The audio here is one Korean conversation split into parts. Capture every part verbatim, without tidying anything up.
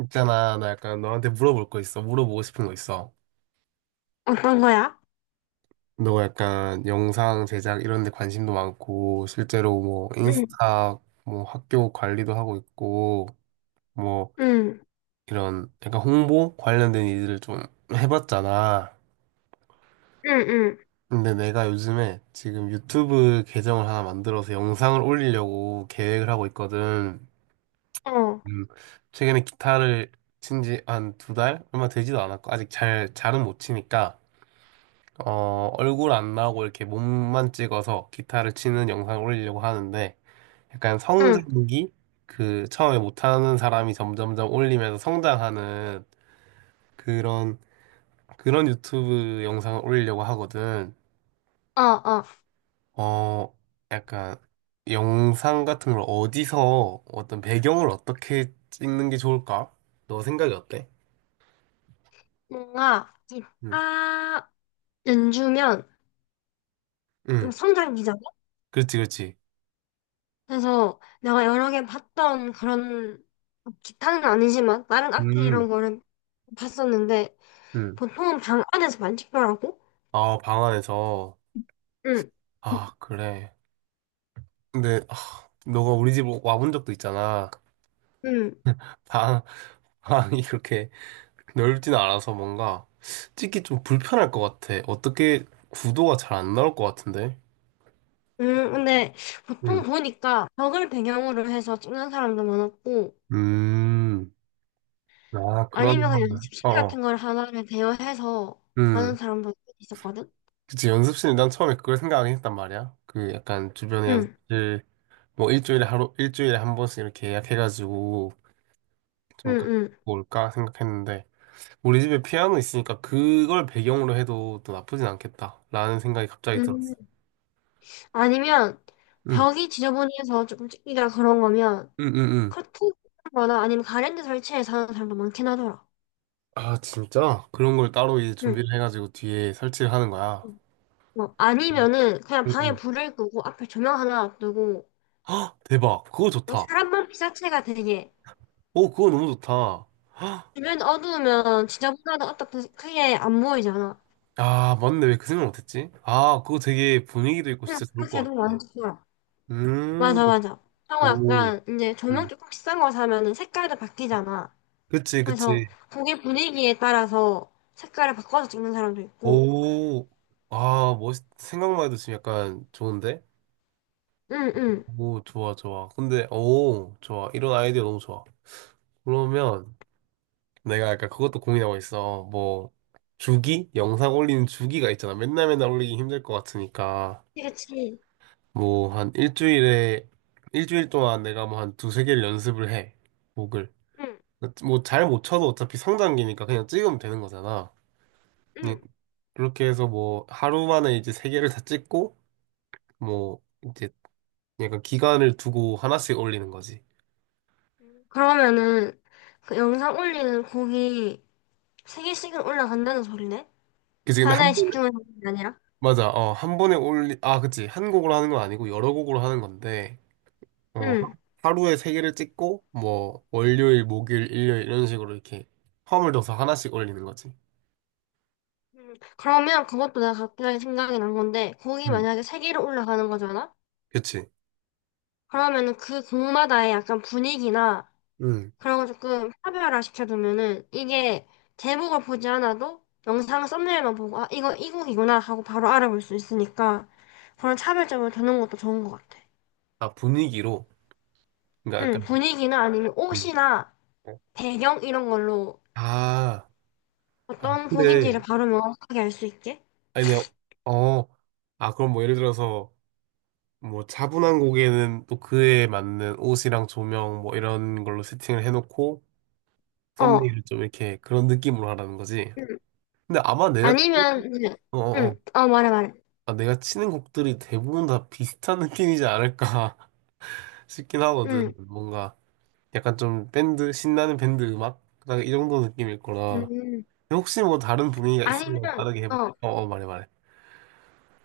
있잖아, 나 약간 너한테 물어볼 거 있어. 물어보고 싶은 거 있어. 어떤 거야? 너 약간 영상 제작 이런 데 관심도 많고, 실제로 뭐 응, 인스타, 뭐 학교 관리도 하고 있고, 뭐 응, 이런 약간 홍보 관련된 일들을 좀 해봤잖아. 응, 응, 근데 내가 요즘에 지금 유튜브 계정을 하나 만들어서 영상을 올리려고 계획을 하고 있거든. 어, 음, 최근에 기타를 친지 한 두 달? 얼마 되지도 않았고, 아직 잘, 잘은 못 치니까. 어, 얼굴 안 나오고 이렇게 몸만 찍어서 기타를 치는 영상을 올리려고 하는데 약간 응, 성장기 그 처음에 못하는 사람이 점점점 올리면서 성장하는 그런 그런 유튜브 영상을 올리려고 하거든. 어, 어. 어, 약간 영상 같은 걸 어디서 어떤 배경을 어떻게 찍는 게 좋을까? 너 생각이 어때? 뭔가 응, 기타 연주면 응, 성장기잖아. 그렇지, 그렇지. 그래서 내가 여러 개 봤던 그런 기타는 아니지만 다른 악기 음, 이런 거는 봤었는데 음. 보통은 방 안에서만 찍더라고. 아, 방 안에서. 응, 응, 아, 그래. 근데 너가 우리 집 와본 적도 있잖아. 응. 방, 방이 그렇게 넓진 않아서 뭔가 찍기 좀 불편할 것 같아. 어떻게 구도가 잘 안 나올 것 같은데? 음, 근데 보통 응. 보니까 벽을 배경으로 해서 찍는 사람도 많았고, 음. 아, 아니면 그냥 그러면, 어, 연습실 어. 같은 걸 하나를 대여해서 하는 음. 사람도 있었거든. 그치, 연습실이 난 처음에 그걸 생각하긴 했단 말이야. 그 약간 주변에 응, 연습실, 뭐 일주일에 하루, 일주일에 한 번씩 이렇게 예약해가지고 응, 좀 갖고 응, 올까 생각했는데, 우리 집에 피아노 있으니까 그걸 배경으로 해도 또 나쁘진 않겠다. 라는 생각이 갑자기 응. 들었어. 아니면 응, 벽이 지저분해서 조금 찢기다 그런 거면 응, 응, 응. 커튼 거나 아니면 가랜드 설치해서 하는 사람도 많긴 하더라. 아, 진짜? 그런 걸 따로 이제 응. 준비를 해가지고 뒤에 설치를 하는 거야. 응. 뭐 아니면은 그냥 응, 방에 응. 불을 끄고 앞에 조명 하나 놔두고 헉, 대박. 그거 뭐 좋다. 사람만 피사체가 되게 오, 그거 너무 좋다. 헉, 주변 어두우면 지저분하다 어떻게 크게 안 보이잖아. 아, 맞네. 왜 그 생각 못했지? 아, 그거 되게 분위기도 있고 응, 진짜 좋을 그렇게 것 해도 같아. 많더라. 음, 맞아, 맞아. 하고 오, 약간 이제 조명 음. 조금 비싼 거 사면은 색깔도 바뀌잖아. 그치, 그래서 그치. 거기 분위기에 따라서 색깔을 바꿔서 찍는 사람도 있고, 오, 아, 멋있, 생각만 해도 지금 약간 좋은데? 응, 응. 오, 좋아, 좋아. 근데, 오, 좋아. 이런 아이디어 너무 좋아. 그러면, 내가 약간 그것도 고민하고 있어. 뭐, 주기? 영상 올리는 주기가 있잖아. 맨날 맨날 올리기 힘들 것 같으니까. 그치, 지 뭐, 한 일주일에, 일주일 동안 내가 뭐 한 두 세 개를 연습을 해. 곡을. 응, 뭐, 잘 못 쳐도 어차피 성장기니까 그냥 찍으면 되는 거잖아. 그냥 응. 그렇게 해서 뭐, 하루 만에 이제 세 개를 다 찍고, 뭐, 이제 약간 기간을 두고 하나씩 올리는 거지. 그러면은 그 영상 올리는 곡이 세 개씩은 올라간다는 소리네? 그치, 근데 하나에 한 번에, 집중 하는 게 아니라? 맞아. 어, 한 번에 올리, 아, 그치. 한 곡으로 하는 건 아니고 여러 곡으로 하는 건데, 어, 하- 응. 하루에 세 개를 찍고, 뭐, 월요일, 목요일, 일요일, 이런 식으로 이렇게 허을둬서 하나씩 올리는 거지. 그러면 그것도 내가 갑자기 생각이 난 건데, 곡이 음. 만약에 세 개로 올라가는 거잖아? 그치? 그러면은 그 곡마다의 약간 분위기나 응. 그런 거 조금 차별화 시켜두면은 이게 제목을 보지 않아도 영상 썸네일만 보고 아 이거 이곡이구나 하고 바로 알아볼 수 있으니까 그런 차별점을 두는 것도 좋은 것 같아. 아, 분위기로. 그러니까 응, 약간, 분위기나 아니면 음. 옷이나 음. 배경 이런 걸로 아, 아, 어떤 곡인지를 근데, 바로 명확하게 알 수 있게. 아니, 내가, 어, 아, 그럼 뭐 예를 들어서, 뭐 차분한 곡에는 또 그에 맞는 옷이랑 조명 뭐 이런 걸로 세팅을 해놓고, 어. 썸네일을 좀 이렇게 그런 느낌으로 하라는 거지. 응. 근데 아마 내가, 아니면 응. 어어어. 응. 어, 말해 말해. 아, 내가 치는 곡들이 대부분 다 비슷한 느낌이지 않을까 싶긴 하거든. 응. 뭔가 약간 좀 밴드, 신나는 밴드 음악? 그냥 이 정도 느낌일 거라. 음. 혹시 뭐 다른 분위기가 있으면 아니면 다르게 해볼게. 어. 어, 어, 말해, 말해.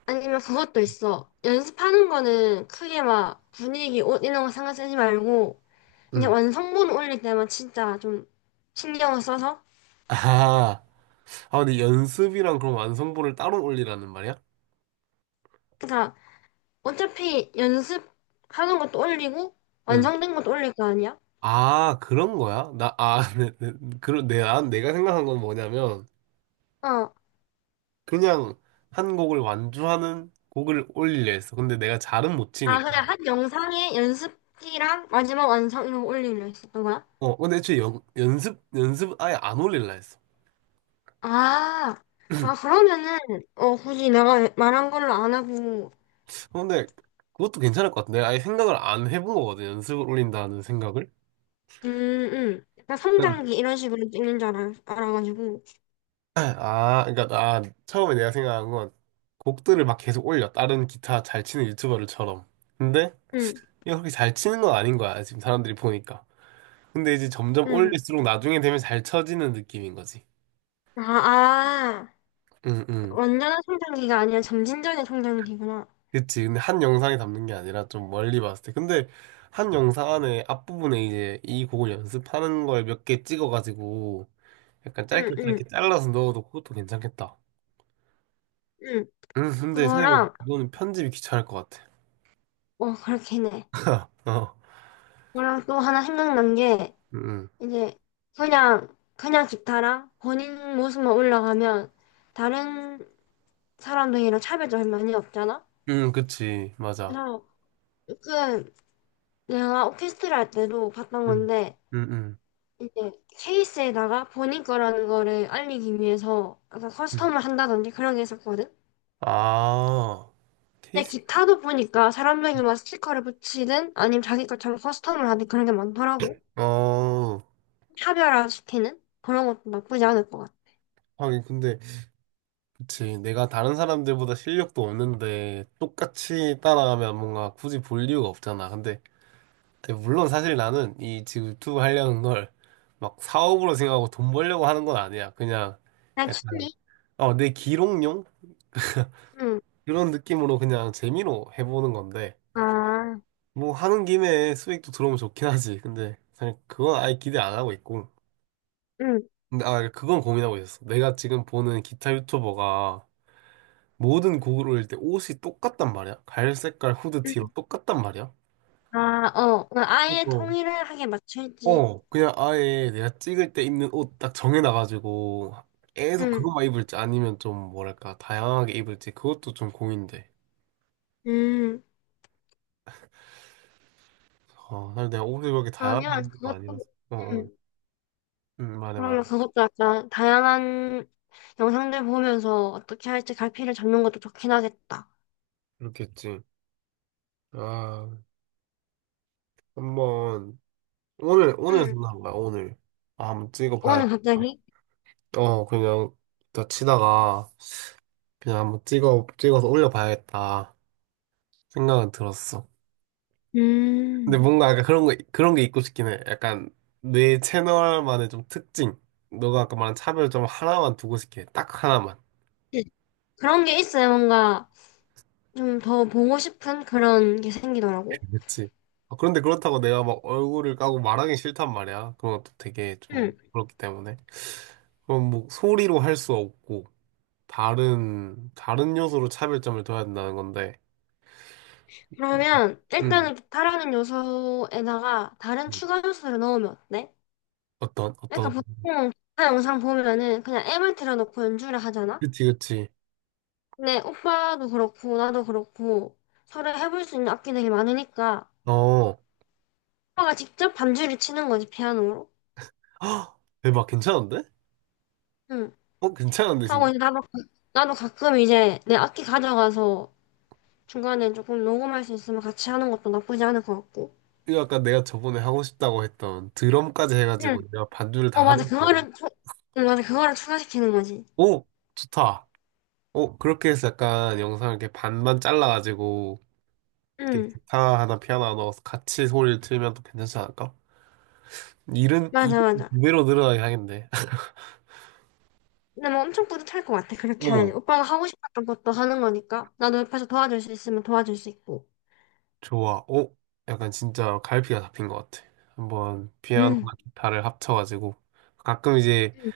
아니면 그것도 있어. 연습하는 거는 크게 막 분위기, 옷 이런 거 상관 쓰지 말고 그냥 응. 완성본 올릴 때만 진짜 좀 신경을 써서. 아, 아, 근데 연습이랑 그럼 완성본을 따로 올리라는 말이야? 그니까 어차피 연습하는 것도 올리고 응. 완성된 것도 올릴 거 아니야? 아, 그런 거야? 나, 아, 네, 네, 그런, 내, 난 내가 생각한 건 뭐냐면, 어. 그냥 한 곡을 완주하는 곡을 올리려 했어. 근데 내가 잘은 못 아 치니까. 그냥 한 영상에 연습기랑 마지막 완성 이런 거 올리려 했었던 거야? 어, 근데 애초에 연, 연습, 연습 아예 안 올릴라 했어. 아, 아 그러면은 어 굳이 내가 말한 걸로 안 하고. 어, 근데 그것도 괜찮을 것 같은데. 아예 생각을 안 해본 거거든. 연습을 올린다는 생각을. 음, 음. 약간 난, 성장기 이런 식으로 찍는 줄 알아, 알아가지고 아, 그러니까 나 처음에 내가 생각한 건 곡들을 막 계속 올려. 다른 기타 잘 치는 유튜버들처럼. 근데 음, 이게 그렇게 잘 치는 건 아닌 거야. 지금 사람들이 보니까. 근데 이제 점점 음. 올릴수록 나중에 되면 잘 쳐지는 느낌인 거지. 아, 아. 응, 응. 완전한 성장기가 아니라 점진적인 성장기구나. 그치. 근데 한 영상에 담는 게 아니라 좀 멀리 봤을 때. 근데 한 영상 안에 앞부분에 이제 이 곡을 연습하는 걸 몇 개 찍어가지고 약간 응, 짧게 짧게 응. 잘라서 넣어도 그것도 괜찮겠다. 응, 음, 근데 생각해보니까 그거랑, 그거는 편집이 귀찮을 것 같아. 어, 그렇긴 해. 어. 그거랑 또 하나 생각난 게, 음, 음, 이제, 그냥, 그냥 기타랑 본인 모습만 올라가면, 다른 사람들이랑 차별점이 많이 없잖아? 음, 그치. 맞아. 그래서, 그, 내가 오케스트라 할 때도 봤던 음, 건데, 음, 음. 이제, 케이스에다가 본인 거라는 거를 알리기 위해서, 약간 음. 커스텀을 한다든지 그런 게 있었거든? 아, 근데 테이스? 기타도 보니까 사람들이 막 스티커를 붙이든, 아니면 자기 것처럼 커스텀을 하든 그런 게 많더라고. 어, 차별화시키는 그런 것도 나쁘지 않을 것 같아. 하긴 근데, 그치. 내가 다른 사람들보다 실력도 없는데 똑같이 따라가면 뭔가 굳이 볼 이유가 없잖아. 근데 근데 물론 사실 나는 이 지금 유튜브 하려는 걸 막 사업으로 생각하고 돈 벌려고 하는 건 아니야. 그냥 그냥 약간 취미? 어, 내 기록용 응. 이런 느낌으로 그냥 재미로 해보는 건데 아, 뭐 하는 김에 수익도 들어오면 좋긴 하지. 근데 사실 그건 아예 기대 안 하고 있고. 응, 근데 아 그건 고민하고 있었어. 내가 지금 보는 기타 유튜버가 모든 곡을 올릴 때 옷이 똑같단 말이야. 갈 색깔 후드티로 응. 똑같단 말이야. 아, 어. 그냥 아예 그거 통일하게 맞출지. 어, 그냥 아예 내가 찍을 때 입는 옷 딱 정해놔가지고 계속 응, 그것만 입을지 아니면 좀 뭐랄까 다양하게 입을지 그것도 좀 고민돼. 음. 어, 사실 내가 옷을 그렇게 다양하게 그러면 입는 거 그것도, 아니라서. 어, 어. 응. 응, 말해, 그러면 말해. 그것도 약간 다양한 영상들 보면서 어떻게 할지 갈피를 잡는 것도 좋긴 하겠다. 그렇겠지. 아, 한번 오늘 오늘 응. 생각한 거야, 오늘. 아, 한번 오늘 찍어봐야겠다. 갑자기? 어, 그냥 다 치다가 그냥 한번 찍어 찍어서 올려봐야겠다 생각은 들었어. 근데 음. 뭔가 약간 그런 거, 그런 게 있고 싶긴 해. 약간 내 채널만의 좀 특징. 너가 아까 말한 차별 좀 하나만 두고 싶게. 딱 하나만. 그런 게 있어요. 뭔가 좀 더 보고 싶은 그런 게 생기더라고. 그치. 아, 그런데 그렇다고 내가 막 얼굴을 까고 말하기 싫단 말이야. 그런 것도 되게 좀 응. 그렇기 때문에. 그럼 뭐 소리로 할 수 없고, 다른, 다른 요소로 차별점을 둬야 된다는 건데. 그러면 음. 일단은 기타라는 요소에다가 다른 음. 추가 요소를 넣으면 어때? 어떤, 그러니까 어떤. 보통 기타 영상 보면은 그냥 앱을 틀어놓고 연주를 하잖아? 그치, 그치. 근데 오빠도 그렇고 나도 그렇고 서로 해볼 수 있는 악기들이 많으니까 어. 오빠가 직접 반주를 치는 거지 피아노로. 헉, 대박. 괜찮은데? 응. 어, 괜찮은데, 하고 진짜. 이제 나도 가- 나도 가끔 이제 내 악기 가져가서 중간에 조금 녹음할 수 있으면 같이 하는 것도 나쁘지 않을 것 같고. 이거 아까 내가 저번에 하고 싶다고 했던 드럼까지 응. 해가지고 내가 반주를 어 다 맞아 하는 거. 그거를 추- 응 맞아 그거를 추가시키는 거지. 오, 좋다. 오, 그렇게 해서 약간 영상을 이렇게 반만 잘라가지고 이렇게 응. 기타 하나 피아노 하나 넣어서 같이 소리를 틀면 또 괜찮지 않을까? 일은 맞아 이거 맞아. 두 배로 늘어나게 하겠네. 근데 뭐 엄청 뿌듯할 것 같아. 그렇게 오, 하면. 오빠가 하고 싶었던 것도 하는 거니까. 나도 옆에서 도와줄 수 있으면 도와줄 수 있고. 좋아. 오, 약간 진짜 갈피가 잡힌 것 같아. 한번 피아노나 응. 기타를 합쳐가지고 가끔 이제 응.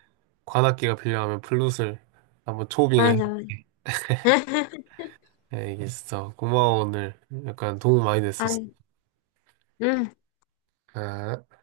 관악기가 필요하면 플룻을 한번 초빙을 해. 맞아, 맞아. 네, 알겠어. 고마워 오늘. 약간 도움 많이 됐어. 아이, 응. 아.